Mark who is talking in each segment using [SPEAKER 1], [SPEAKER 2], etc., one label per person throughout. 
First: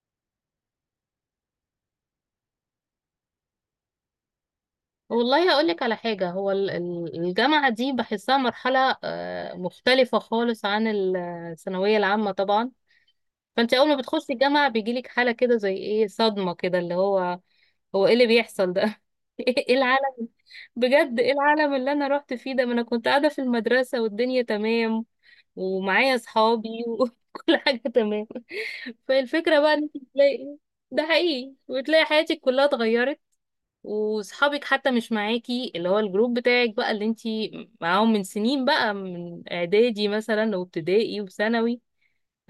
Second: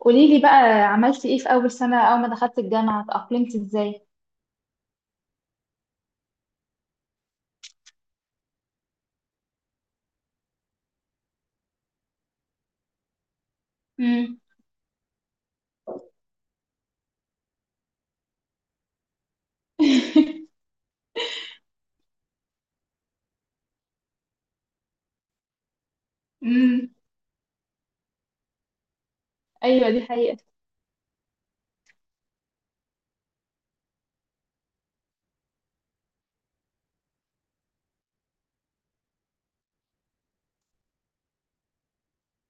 [SPEAKER 1] قولي لي بقى، عملتي ايه في اول سنة؟ اول ما دخلت الجامعة اتأقلمتي ازاي؟
[SPEAKER 2] والله هقول لك على حاجة. هو الجامعة دي بحسها مرحلة مختلفة خالص عن الثانوية العامة طبعا. فانت اول ما بتخشي
[SPEAKER 1] امم.
[SPEAKER 2] الجامعة بيجيلك حالة كده زي ايه، صدمة كده اللي هو ايه اللي بيحصل ده؟ ايه العالم؟ بجد ايه العالم اللي انا رحت فيه ده؟ ما انا كنت قاعدة في المدرسة والدنيا تمام ومعايا اصحابي
[SPEAKER 1] امم.
[SPEAKER 2] وكل حاجة تمام. فالفكرة بقى ان
[SPEAKER 1] ايوه دي
[SPEAKER 2] انت
[SPEAKER 1] حقيقة.
[SPEAKER 2] تلاقي ده حقيقي، وتلاقي حياتك كلها اتغيرت، وصحابك حتى مش معاكي، اللي هو الجروب بتاعك بقى اللي انتي معاهم من سنين بقى، من اعدادي مثلا وابتدائي وثانوي،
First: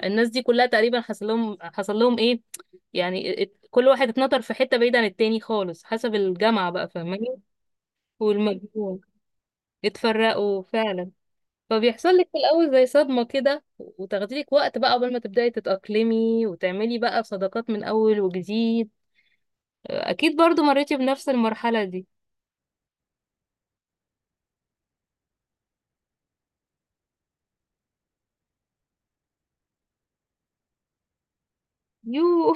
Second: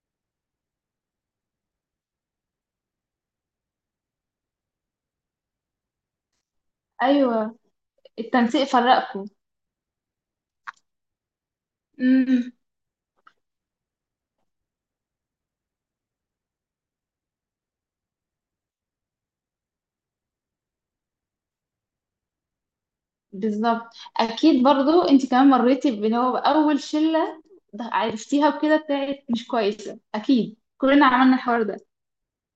[SPEAKER 2] الناس دي كلها تقريبا حصل لهم ايه، يعني كل واحد اتنطر في حتة بعيدة عن التاني خالص حسب الجامعة بقى، فاهماني؟
[SPEAKER 1] ايوه، التنسيق
[SPEAKER 2] والمجموع
[SPEAKER 1] فرقكم.
[SPEAKER 2] اتفرقوا فعلا. فبيحصل لك في
[SPEAKER 1] امم.
[SPEAKER 2] الاول زي صدمة كده، وتاخدي لك وقت بقى قبل ما تبدأي تتأقلمي وتعملي بقى صداقات من اول وجديد. اكيد برضو مريتي بنفس المرحلة دي.
[SPEAKER 1] بالظبط. اكيد برضو انت كمان مريتي اللي هو اول شلة عرفتيها وكده بتاعت مش كويسة، اكيد كلنا عملنا الحوار ده.
[SPEAKER 2] يو،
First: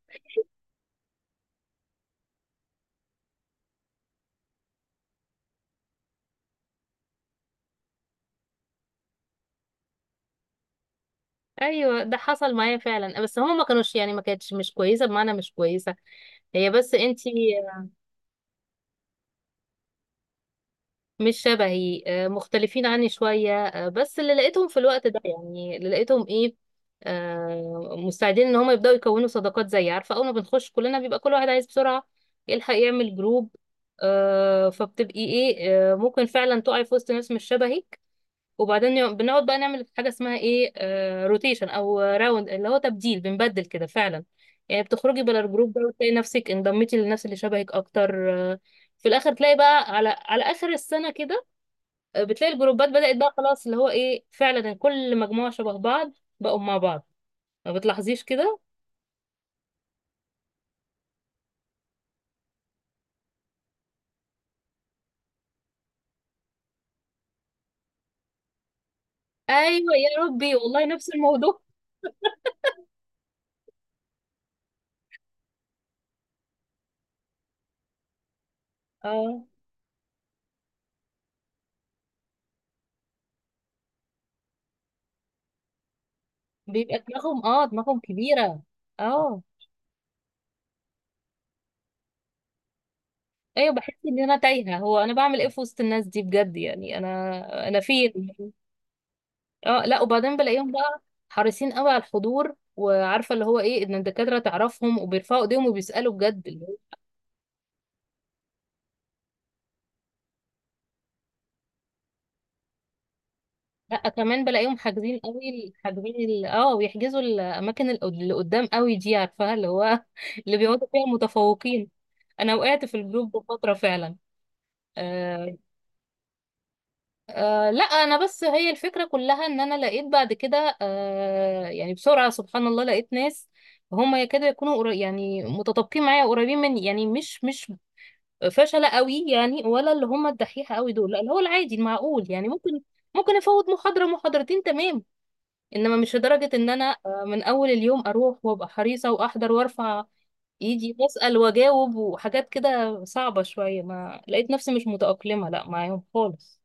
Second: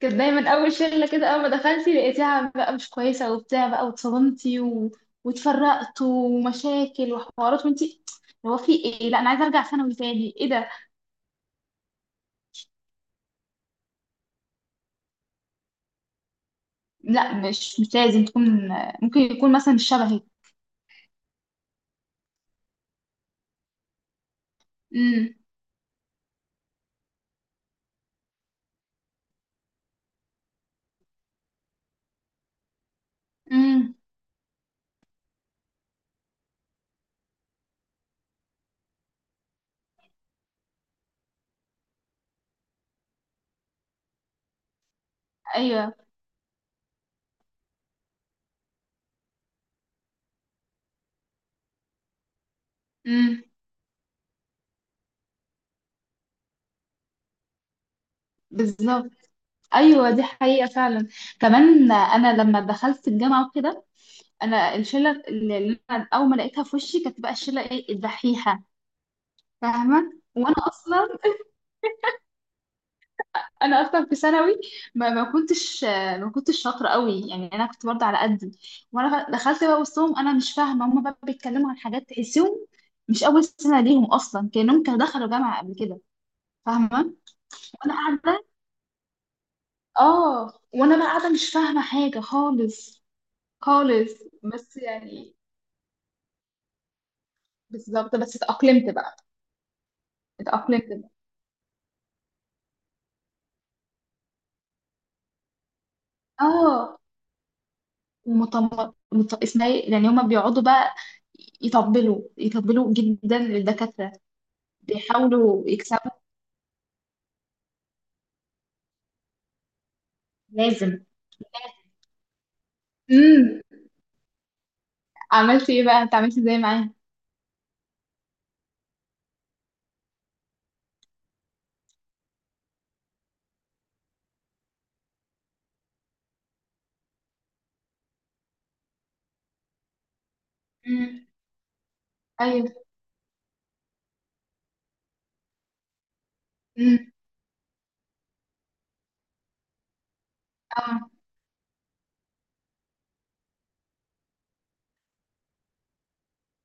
[SPEAKER 1] كانت دايما اول شله كده، اول ما دخلتي لقيتيها بقى مش كويسه وبتاع بقى واتصدمتي و... واتفرقتوا ومشاكل وحوارات، وانتي هو في ايه؟ لا انا عايزه ارجع ثانوي تاني، ايه ده؟
[SPEAKER 2] ايوه ده حصل معايا فعلا، بس هما ما كانوش يعني ما كانتش مش كويسه بمعنى مش كويسه هي، بس انتي
[SPEAKER 1] لا، مش لازم تكون. ممكن يكون مثلا مش شبهي.
[SPEAKER 2] مش شبهي، مختلفين عني شويه، بس اللي لقيتهم في الوقت ده،
[SPEAKER 1] امم.
[SPEAKER 2] يعني اللي لقيتهم ايه، مستعدين ان هما يبداوا يكونوا صداقات. زي عارفه، اول ما بنخش كلنا بيبقى كل واحد عايز بسرعه يلحق يعمل جروب،
[SPEAKER 1] امم.
[SPEAKER 2] فبتبقي ايه، ممكن فعلا تقعي في وسط ناس مش شبهي. وبعدين بنقعد بقى نعمل حاجه اسمها ايه، روتيشن او راوند، اللي هو تبديل، بنبدل كده فعلا. يعني بتخرجي بلا الجروب ده
[SPEAKER 1] ايوه.
[SPEAKER 2] وتلاقي نفسك انضميتي للناس اللي شبهك اكتر. في الاخر تلاقي بقى على على اخر السنه كده، بتلاقي الجروبات بدات بقى
[SPEAKER 1] امم.
[SPEAKER 2] خلاص، اللي هو ايه، فعلا كل مجموعه شبه بعض بقوا مع بعض. ما بتلاحظيش كده؟
[SPEAKER 1] بالظبط. ايوه دي حقيقه فعلا. كمان انا لما دخلت الجامعه وكده، انا الشله اللي انا اول ما لقيتها في وشي كانت بقى الشله ايه، الدحيحه.
[SPEAKER 2] ايوه
[SPEAKER 1] فاهمه،
[SPEAKER 2] يا ربي
[SPEAKER 1] وانا
[SPEAKER 2] والله
[SPEAKER 1] اصلا،
[SPEAKER 2] نفس الموضوع.
[SPEAKER 1] انا اصلا في ثانوي ما كنتش، ما كنتش شاطره قوي، يعني انا كنت برضه على قدي. وانا
[SPEAKER 2] اه،
[SPEAKER 1] دخلت بقى وسطهم، انا مش فاهمه، هم بقى بيتكلموا عن حاجات تحسهم مش اول سنه ليهم اصلا، كانهم كانوا دخلوا جامعه قبل كده.
[SPEAKER 2] بيبقى
[SPEAKER 1] فاهمه،
[SPEAKER 2] دماغهم، اه
[SPEAKER 1] وانا
[SPEAKER 2] دماغهم
[SPEAKER 1] قاعده.
[SPEAKER 2] كبيره. اه.
[SPEAKER 1] اه، وانا بقى قاعده مش فاهمه حاجه خالص.
[SPEAKER 2] ايوه بحس
[SPEAKER 1] خالص.
[SPEAKER 2] ان انا
[SPEAKER 1] بس
[SPEAKER 2] تايهه، هو انا
[SPEAKER 1] يعني،
[SPEAKER 2] بعمل ايه في وسط الناس دي بجد؟ يعني انا انا فين؟
[SPEAKER 1] بالظبط، بس اتاقلمت بقى.
[SPEAKER 2] اه لا، وبعدين بلاقيهم
[SPEAKER 1] اتاقلمت
[SPEAKER 2] بقى
[SPEAKER 1] بقى.
[SPEAKER 2] حريصين قوي على الحضور، وعارفه اللي هو ايه، ان الدكاتره تعرفهم وبيرفعوا ايديهم وبيسالوا بجد، اللي هو
[SPEAKER 1] اه، ومطم، اسمها إيه؟ يعني هما بيقعدوا بقى يطبلوا، يطبلوا جدا
[SPEAKER 2] لا
[SPEAKER 1] للدكاتره.
[SPEAKER 2] كمان بلاقيهم حاجزين
[SPEAKER 1] بيحاولوا
[SPEAKER 2] قوي،
[SPEAKER 1] يكسبوا،
[SPEAKER 2] حاجزين ويحجزوا الاماكن اللي قدام قوي دي، عارفاها اللي هو اللي بيقعدوا
[SPEAKER 1] لازم.
[SPEAKER 2] فيها متفوقين. انا وقعت في الجروب ده
[SPEAKER 1] امم.
[SPEAKER 2] فتره فعلا. آه،
[SPEAKER 1] عملت ايه بقى انت؟ عملت ازاي معاه؟
[SPEAKER 2] آه لا، انا بس هي الفكره كلها ان انا لقيت بعد كده آه يعني بسرعه، سبحان الله لقيت ناس هم يكادوا يكونوا يعني متطابقين معايا، قريبين مني، يعني مش فشله قوي يعني، ولا اللي هم الدحيحه قوي دول، لا
[SPEAKER 1] مم.
[SPEAKER 2] اللي هو العادي المعقول، يعني ممكن
[SPEAKER 1] ايوه.
[SPEAKER 2] ممكن افوت محاضره محاضرتين تمام، انما مش لدرجه ان انا
[SPEAKER 1] امم.
[SPEAKER 2] آه من اول اليوم اروح وابقى حريصه واحضر وارفع ايدي
[SPEAKER 1] اه.
[SPEAKER 2] واسال واجاوب وحاجات كده صعبه شويه. ما لقيت نفسي مش متاقلمه لا معاهم خالص.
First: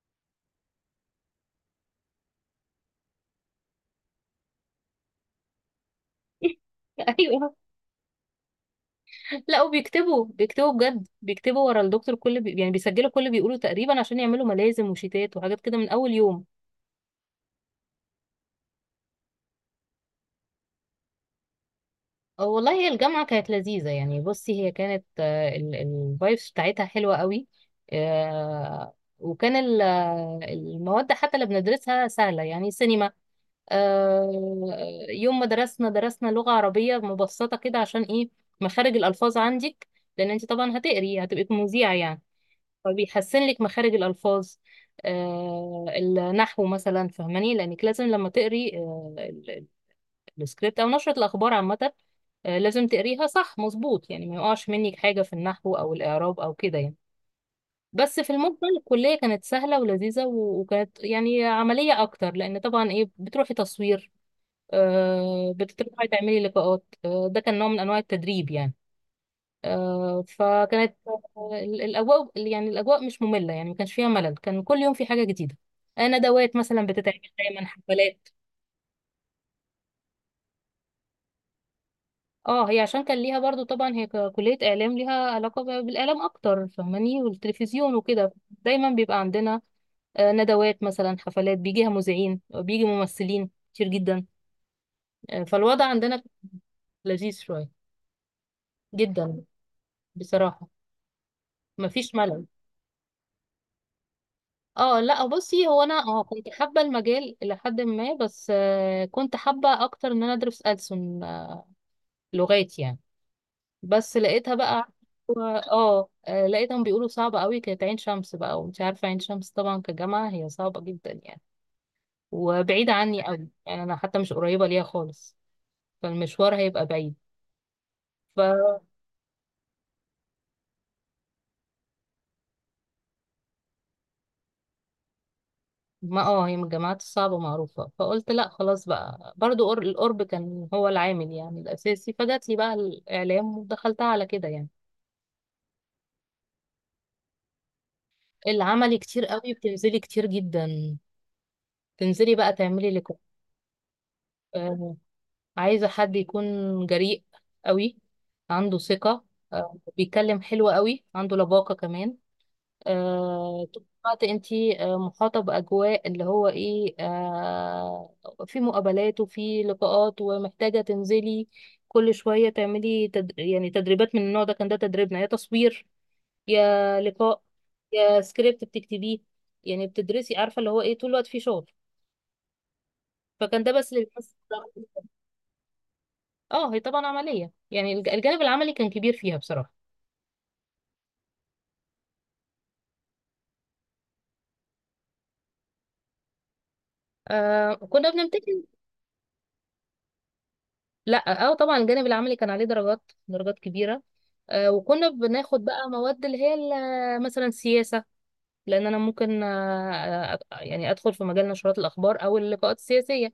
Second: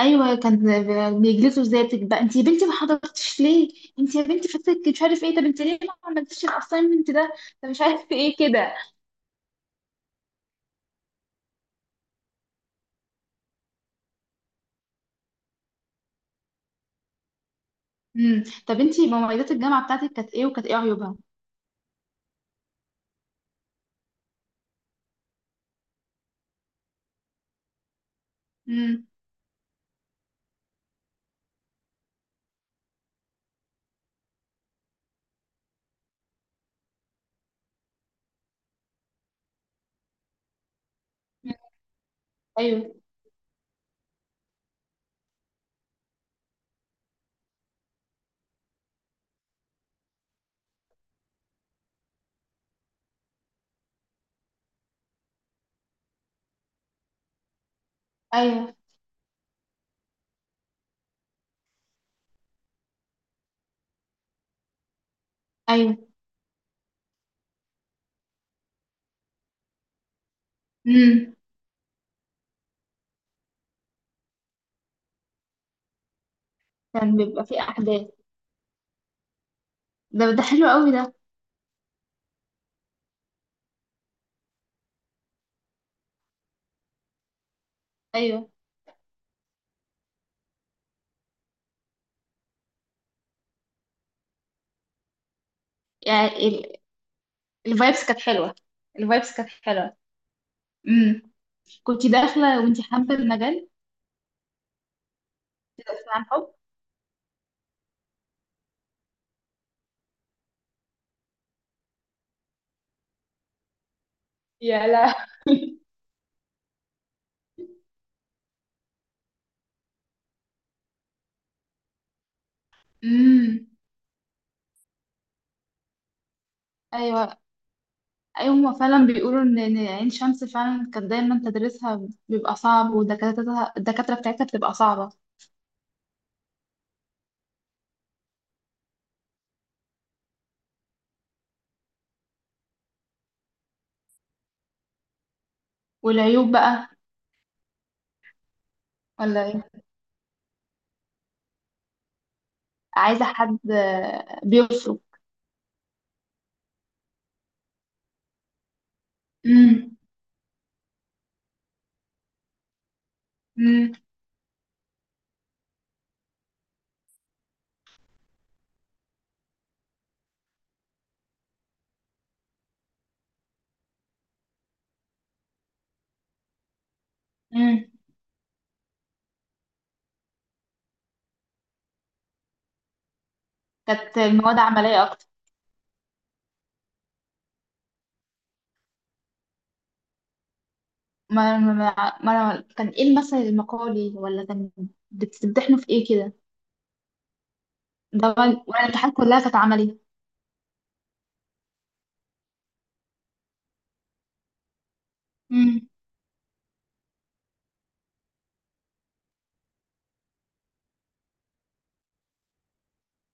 [SPEAKER 1] ايوه، كان بيجلسوا ازاي بقى، انت يا بنتي ما حضرتش ليه؟ انت يا بنتي فاتك مش عارف ايه، طب انت ليه ما عملتيش الاساينمنت ده؟
[SPEAKER 2] ايوه
[SPEAKER 1] طب مش عارف ايه كده.
[SPEAKER 2] لا، وبيكتبوا، بيكتبوا بجد ورا الدكتور كل يعني بيسجلوا كل بيقولوا تقريبا، عشان يعملوا ملازم وشيتات وحاجات كده من اول يوم.
[SPEAKER 1] امم. طب انت مميزات الجامعه بتاعتك كانت ايه، وكانت ايه عيوبها؟
[SPEAKER 2] أه والله هي الجامعة كانت لذيذة. يعني بصي، هي كانت الفايبس بتاعتها حلوة قوي، آه،
[SPEAKER 1] امم.
[SPEAKER 2] وكان المواد حتى اللي بندرسها سهلة، يعني سينما، آه، يوم ما درسنا لغة عربية مبسطة كده، عشان ايه، مخارج الألفاظ عندك، لأن انت طبعا هتقري هتبقي مذيعة يعني،
[SPEAKER 1] ايوه.
[SPEAKER 2] فبيحسن لك مخارج الألفاظ. آه النحو مثلا فهماني، لأنك لازم لما تقري آه السكريبت أو نشرة الأخبار عامة، آه لازم تقريها صح مظبوط، يعني ما يقعش منك حاجة في النحو أو الإعراب أو كده يعني. بس في المجمل
[SPEAKER 1] ايوه.
[SPEAKER 2] الكلية كانت سهلة ولذيذة، وكانت يعني عملية أكتر، لأن طبعا إيه، بتروحي تصوير، آه
[SPEAKER 1] ايوه.
[SPEAKER 2] بتروحي تعملي لقاءات، آه ده كان نوع من أنواع التدريب يعني. آه، فكانت
[SPEAKER 1] امم.
[SPEAKER 2] آه، الاجواء يعني الاجواء مش ممله، يعني ما كانش فيها ملل، كان كل يوم في حاجه جديده. ندوات مثلا
[SPEAKER 1] كان
[SPEAKER 2] بتتعمل،
[SPEAKER 1] بيبقى فيه
[SPEAKER 2] دايما
[SPEAKER 1] احداث،
[SPEAKER 2] حفلات.
[SPEAKER 1] ده حلو قوي ده.
[SPEAKER 2] اه، هي عشان كان ليها برضو طبعا هي كليه اعلام، ليها علاقه بالاعلام اكتر، فاهماني، والتلفزيون وكده،
[SPEAKER 1] ايوه
[SPEAKER 2] دايما بيبقى عندنا ندوات مثلا، حفلات، بيجيها مذيعين، بيجي ممثلين كتير جدا، فالوضع عندنا
[SPEAKER 1] يعني،
[SPEAKER 2] لذيذ شويه
[SPEAKER 1] الفايبس كانت حلوه. الفايبس
[SPEAKER 2] جدا
[SPEAKER 1] كانت حلوه.
[SPEAKER 2] بصراحه،
[SPEAKER 1] امم. كنت
[SPEAKER 2] مفيش ملل.
[SPEAKER 1] داخله وانتي حابه المجال؟
[SPEAKER 2] اه لا، بصي هو انا
[SPEAKER 1] بس
[SPEAKER 2] اه
[SPEAKER 1] عن
[SPEAKER 2] كنت
[SPEAKER 1] حب.
[SPEAKER 2] حابه المجال الى حد ما، بس كنت حابه اكتر ان انا ادرس ألسن، لغات يعني. بس لقيتها
[SPEAKER 1] يا
[SPEAKER 2] بقى،
[SPEAKER 1] لا.
[SPEAKER 2] اه لقيتهم بيقولوا صعبه قوي كانت عين شمس بقى، ومش عارفه عين شمس طبعا كجامعه هي صعبه جدا يعني، وبعيده عني قوي
[SPEAKER 1] امم.
[SPEAKER 2] يعني، انا حتى مش قريبه ليها خالص، فالمشوار هيبقى بعيد.
[SPEAKER 1] ايوه.
[SPEAKER 2] ف
[SPEAKER 1] ايوه هما فعلا بيقولوا ان إن عين شمس فعلا كانت دايما تدريسها بيبقى صعب، ودكاترتها الدكاتره بتاعتها بتبقى صعبه.
[SPEAKER 2] ما اه هي من الجامعات الصعبة معروفة، فقلت لا خلاص بقى برضو القرب كان هو العامل يعني الأساسي، فجات لي بقى الإعلام ودخلتها على كده يعني.
[SPEAKER 1] والعيوب بقى؟
[SPEAKER 2] العملي كتير
[SPEAKER 1] ولا
[SPEAKER 2] قوي،
[SPEAKER 1] ايه؟
[SPEAKER 2] بتنزلي كتير جدا، تنزلي بقى تعملي اللي كنت
[SPEAKER 1] عايزه حد
[SPEAKER 2] آه،
[SPEAKER 1] بيفرق.
[SPEAKER 2] عايزة. حد يكون جريء قوي، عنده ثقة،
[SPEAKER 1] امم.
[SPEAKER 2] بيتكلم حلو قوي، عنده لباقة كمان، طول
[SPEAKER 1] امم.
[SPEAKER 2] الوقت انتي محاطة بأجواء اللي هو ايه، في مقابلات وفي لقاءات، ومحتاجة تنزلي كل شوية تعملي يعني تدريبات من النوع ده. كان ده تدريبنا، يا تصوير يا لقاء
[SPEAKER 1] امم.
[SPEAKER 2] يا سكريبت بتكتبيه، يعني بتدرسي، عارفه اللي هو ايه، طول الوقت فيه شغل. فكان ده بس
[SPEAKER 1] كانت
[SPEAKER 2] للناس.
[SPEAKER 1] المواد عمليه اكتر؟
[SPEAKER 2] اه هي طبعا عمليه، يعني الجانب العملي كان كبير فيها بصراحه.
[SPEAKER 1] كان ايه المثل المقالي، ولا كان بتمتحنوا في ايه كده؟
[SPEAKER 2] آه كنا
[SPEAKER 1] ده،
[SPEAKER 2] بنمتحن.
[SPEAKER 1] ولا الامتحانات كلها كانت عملي؟
[SPEAKER 2] لا اه طبعا الجانب العملي كان عليه درجات، درجات كبيره. آه وكنا بناخد بقى
[SPEAKER 1] امم.
[SPEAKER 2] مواد اللي هي مثلا سياسه، لان انا ممكن يعني ادخل في مجال نشرات الاخبار او اللقاءات السياسيه،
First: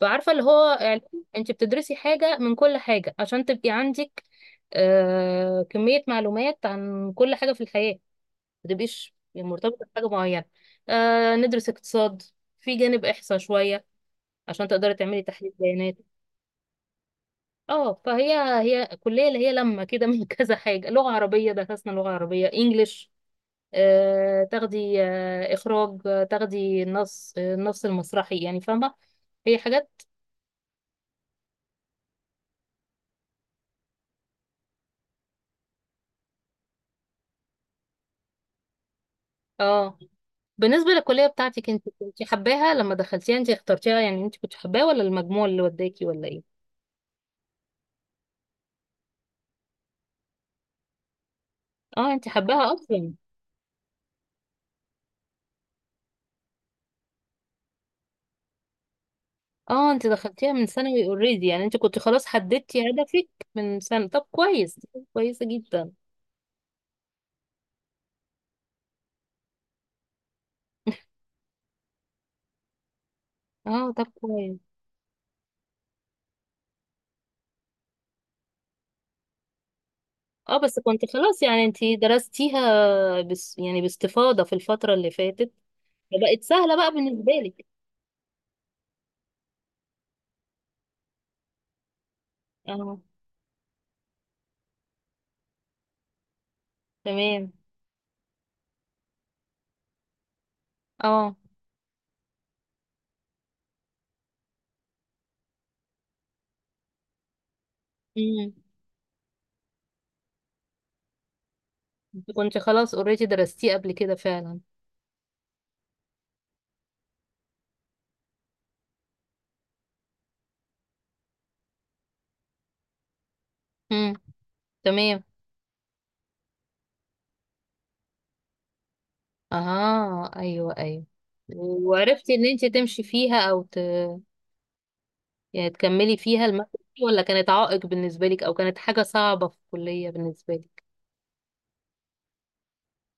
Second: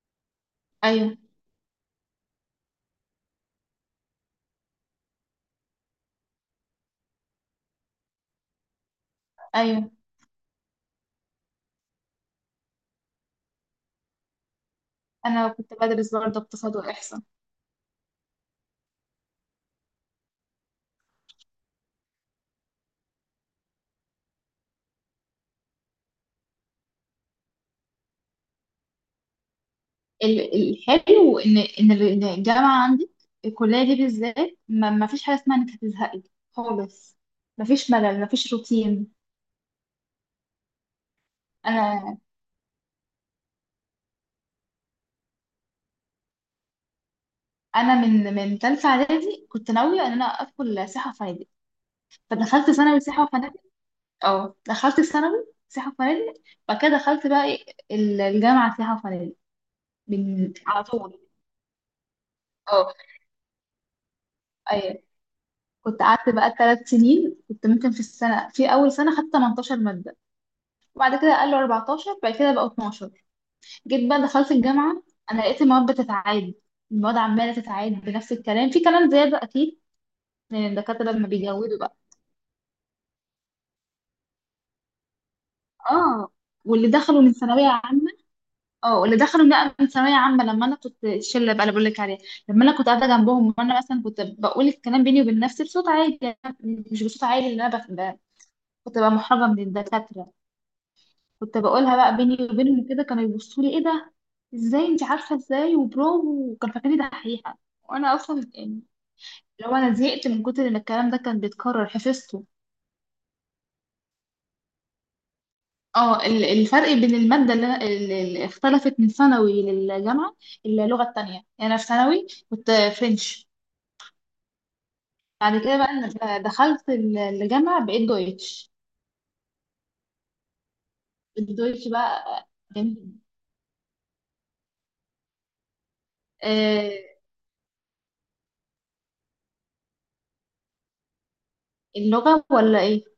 [SPEAKER 2] فعارفة اللي هو علم،
[SPEAKER 1] ايوه.
[SPEAKER 2] انت بتدرسي حاجة من كل حاجة عشان تبقي عندك آه كمية معلومات عن كل حاجة في الحياة، ما تبقيش يعني مرتبطة
[SPEAKER 1] ايوه.
[SPEAKER 2] بحاجة معينة. آه ندرس اقتصاد، في جانب احصاء شوية عشان تقدري تعملي
[SPEAKER 1] انا
[SPEAKER 2] تحليل
[SPEAKER 1] كنت
[SPEAKER 2] بيانات.
[SPEAKER 1] بدرس برضه اقتصاد واحصاء.
[SPEAKER 2] اه فهي هي كلية اللي هي لما كده من كذا حاجة، لغة عربية، درسنا لغة عربية، انجليش، آه تاخدي آه اخراج، آه تاخدي النص، النص المسرحي، يعني فاهمة هي حاجات.
[SPEAKER 1] الحلو ان إن الجامعه عندي، الكليه دي بالذات ما ما فيش حاجه اسمها انك هتزهقي خالص. ما فيش ملل، ما فيش روتين.
[SPEAKER 2] اه. بالنسبة للكلية بتاعتك انت،
[SPEAKER 1] انا،
[SPEAKER 2] كنت حباها لما دخلتيها؟ انت اخترتيها يعني، انت كنت حباها ولا المجموع اللي وداكي ولا ايه؟
[SPEAKER 1] انا من ثالثه اعدادي كنت ناويه ان انا ادخل سياحه وفنادق.
[SPEAKER 2] اه انت
[SPEAKER 1] فدخلت
[SPEAKER 2] حباها
[SPEAKER 1] ثانوي
[SPEAKER 2] اصلا.
[SPEAKER 1] سياحه وفنادق. اه، دخلت ثانوي سياحه وفنادق. بعد كده دخلت بقى إيه، الجامعه سياحه وفنادق.
[SPEAKER 2] اه انت دخلتيها
[SPEAKER 1] من
[SPEAKER 2] من
[SPEAKER 1] على
[SPEAKER 2] ثانوي
[SPEAKER 1] طول.
[SPEAKER 2] اوريدي يعني، انت كنت خلاص حددتي
[SPEAKER 1] اه.
[SPEAKER 2] هدفك من سنة، طب كويس،
[SPEAKER 1] ايوه.
[SPEAKER 2] كويسة جدا.
[SPEAKER 1] كنت قعدت بقى 3 سنين. كنت ممكن في السنه، في اول سنه خدت 18 ماده، وبعد كده قالوا 14، بعد كده بقوا 12.
[SPEAKER 2] اه طب
[SPEAKER 1] جيت بقى دخلت
[SPEAKER 2] كويس.
[SPEAKER 1] الجامعة، أنا لقيت المواد بتتعاد، المواد عمالة تتعاد بنفس الكلام، في كلام زيادة أكيد
[SPEAKER 2] اه
[SPEAKER 1] من
[SPEAKER 2] بس
[SPEAKER 1] الدكاترة
[SPEAKER 2] كنت
[SPEAKER 1] لما
[SPEAKER 2] خلاص يعني انت
[SPEAKER 1] بيجودوا بقى.
[SPEAKER 2] درستيها بس يعني باستفاضة في الفترة اللي فاتت،
[SPEAKER 1] اه،
[SPEAKER 2] فبقت سهلة
[SPEAKER 1] واللي
[SPEAKER 2] بقى
[SPEAKER 1] دخلوا من
[SPEAKER 2] بالنسبة لك.
[SPEAKER 1] ثانوية عامة، اه واللي دخلوا بقى من ثانوية عامة، لما أنا كنت الشلة بقى اللي بقول لك عليها، لما أنا كنت
[SPEAKER 2] اه.
[SPEAKER 1] قاعدة جنبهم وأنا مثلا كنت بقول الكلام بيني وبين نفسي بصوت عالي، يعني مش بصوت عالي،
[SPEAKER 2] تمام.
[SPEAKER 1] اللي أنا كنت بقى محرجة من الدكاترة.
[SPEAKER 2] اه.
[SPEAKER 1] كنت بقولها بقى بيني وبينهم كده، كانوا يبصوا لي ايه ده، ازاي انت عارفه ازاي، وبرافو، وكان فاكرني دحيحه وانا اصلا
[SPEAKER 2] امم.
[SPEAKER 1] يعني، لو انا زهقت من كتر ان الكلام ده كان بيتكرر حفظته.
[SPEAKER 2] كنت خلاص اوريدي درستيه قبل كده فعلا.
[SPEAKER 1] اه، الفرق بين الماده اللي اختلفت من ثانوي للجامعه، اللغه التانية. يعني انا في ثانوي كنت فرنش.
[SPEAKER 2] امم. تمام.
[SPEAKER 1] بعد كده بقى أنا دخلت الجامعه بقيت دويتش.
[SPEAKER 2] اه ايوه ايوه.
[SPEAKER 1] الدويتش
[SPEAKER 2] وعرفتي
[SPEAKER 1] بقى،
[SPEAKER 2] ان انت تمشي
[SPEAKER 1] جميل.
[SPEAKER 2] فيها او يعني تكملي فيها المادة
[SPEAKER 1] آه،
[SPEAKER 2] دي، ولا كانت عائق بالنسبة لك، او كانت حاجة صعبة في الكلية بالنسبة لك؟
[SPEAKER 1] اللغه ولا ايه؟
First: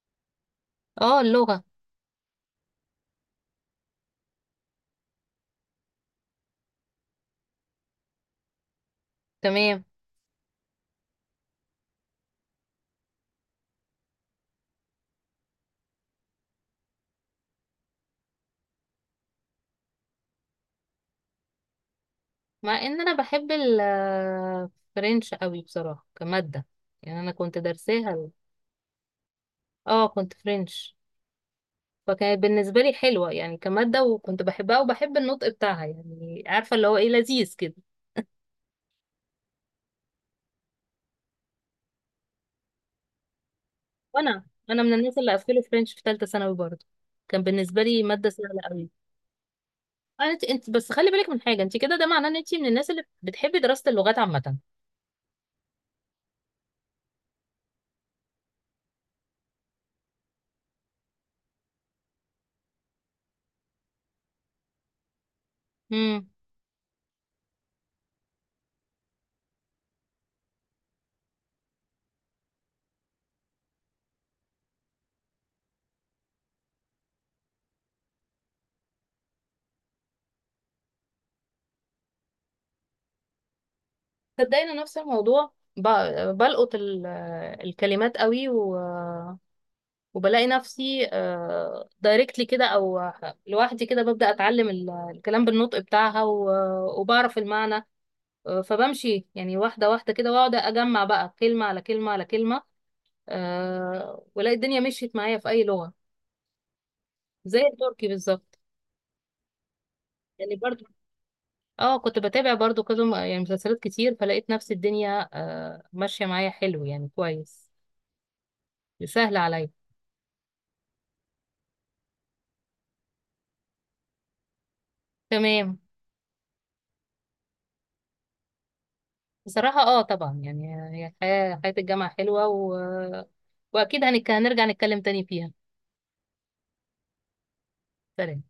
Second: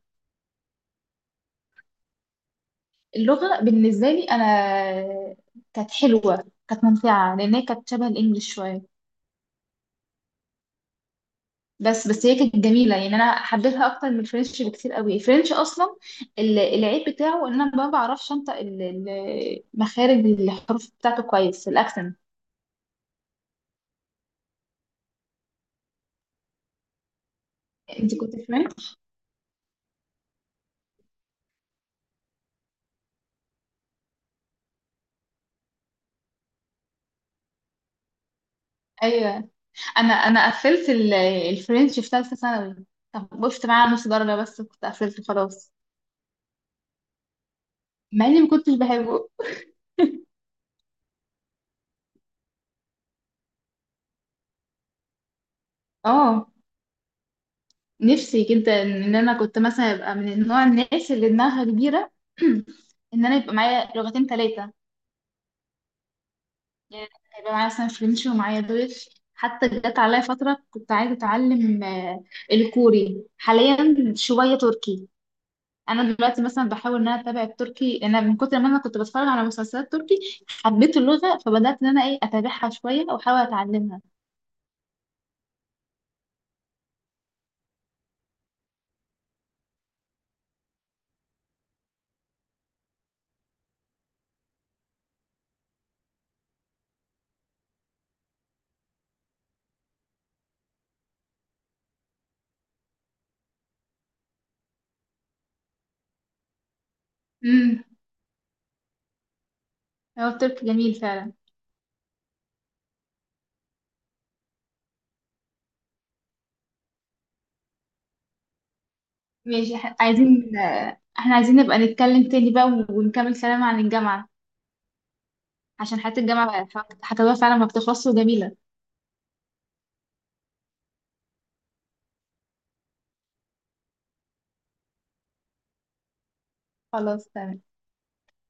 [SPEAKER 2] اه اللغة.
[SPEAKER 1] اللغة بالنسبة لي أنا كانت حلوة، كانت ممتعة، لأن هي كانت شبه الإنجليش شوية.
[SPEAKER 2] تمام.
[SPEAKER 1] بس هي كانت جميلة، يعني أنا حبيتها أكتر من الفرنش بكتير قوي. الفرنش أصلا، العيب بتاعه إن أنا ما بعرفش أنطق مخارج الحروف بتاعته كويس، الأكسنت.
[SPEAKER 2] مع ان انا بحب الفرنش قوي بصراحة، كمادة يعني، انا كنت درساها
[SPEAKER 1] أنت كنت فرنش؟
[SPEAKER 2] اه كنت فرنش، فكانت بالنسبة لي حلوة يعني كمادة، وكنت بحبها، وبحب النطق بتاعها، يعني عارفة اللي هو ايه، لذيذ كده.
[SPEAKER 1] أيوه. أنا قفلت الفرنش في ثالثة ثانوي، طب وقفت معاه على نص درجة
[SPEAKER 2] وانا
[SPEAKER 1] بس
[SPEAKER 2] انا
[SPEAKER 1] كنت
[SPEAKER 2] من الناس
[SPEAKER 1] قفلت
[SPEAKER 2] اللي قفلوا
[SPEAKER 1] خلاص.
[SPEAKER 2] فرنش في ثالثة ثانوي برضه، كان بالنسبة لي
[SPEAKER 1] مع
[SPEAKER 2] مادة
[SPEAKER 1] إني ما
[SPEAKER 2] سهلة
[SPEAKER 1] كنتش
[SPEAKER 2] قوي.
[SPEAKER 1] بحبه.
[SPEAKER 2] انت بس خلي بالك من حاجه، انت كده ده معناه ان انت من الناس اللي بتحبي دراسه اللغات عامه.
[SPEAKER 1] اه، نفسي جدا ان انا كنت مثلا ابقى من النوع، الناس اللي دماغها كبيره. ان انا يبقى معايا لغتين، ثلاثه
[SPEAKER 2] امم.
[SPEAKER 1] يعني. يبقى معايا مثلا فرنش ومعايا دويتش، حتى جت عليا فتره كنت عايزه اتعلم الكوري، حاليا شويه تركي. انا دلوقتي مثلا بحاول ان انا اتابع التركي، انا من كتر ما انا كنت بتفرج على مسلسلات تركي حبيت اللغه، فبدات ان انا ايه اتابعها شويه واحاول اتعلمها.
[SPEAKER 2] صدقني أنا نفس الموضوع، بلقط الكلمات قوي، و... وبلاقي نفسي دايركتلي كده او لوحدي كده ببدأ اتعلم الكلام بالنطق بتاعها، و... وبعرف المعنى. فبمشي يعني واحده واحده كده، واقعد اجمع بقى كلمه على كلمه على كلمه، والاقي الدنيا مشيت معايا في اي لغه، زي
[SPEAKER 1] امم.
[SPEAKER 2] التركي بالظبط،
[SPEAKER 1] هو
[SPEAKER 2] يعني
[SPEAKER 1] التركي
[SPEAKER 2] برضو.
[SPEAKER 1] جميل فعلا.
[SPEAKER 2] اه كنت بتابع برضو كده يعني مسلسلات كتير، فلقيت نفس الدنيا آه ماشية معايا حلو يعني كويس، سهل عليا.
[SPEAKER 1] ماشي، عايزين احنا عايزين نبقى نتكلم تاني بقى ونكمل كلام عن الجامعة،
[SPEAKER 2] تمام.
[SPEAKER 1] عشان حياة الجامعة حكاويها فعلا ما بتخلصش وجميلة.
[SPEAKER 2] بصراحة اه طبعا يعني، هي حياة الجامعة حلوة، و... واكيد هنرجع نتكلم تاني فيها.
[SPEAKER 1] خلاص تمام.
[SPEAKER 2] سلام.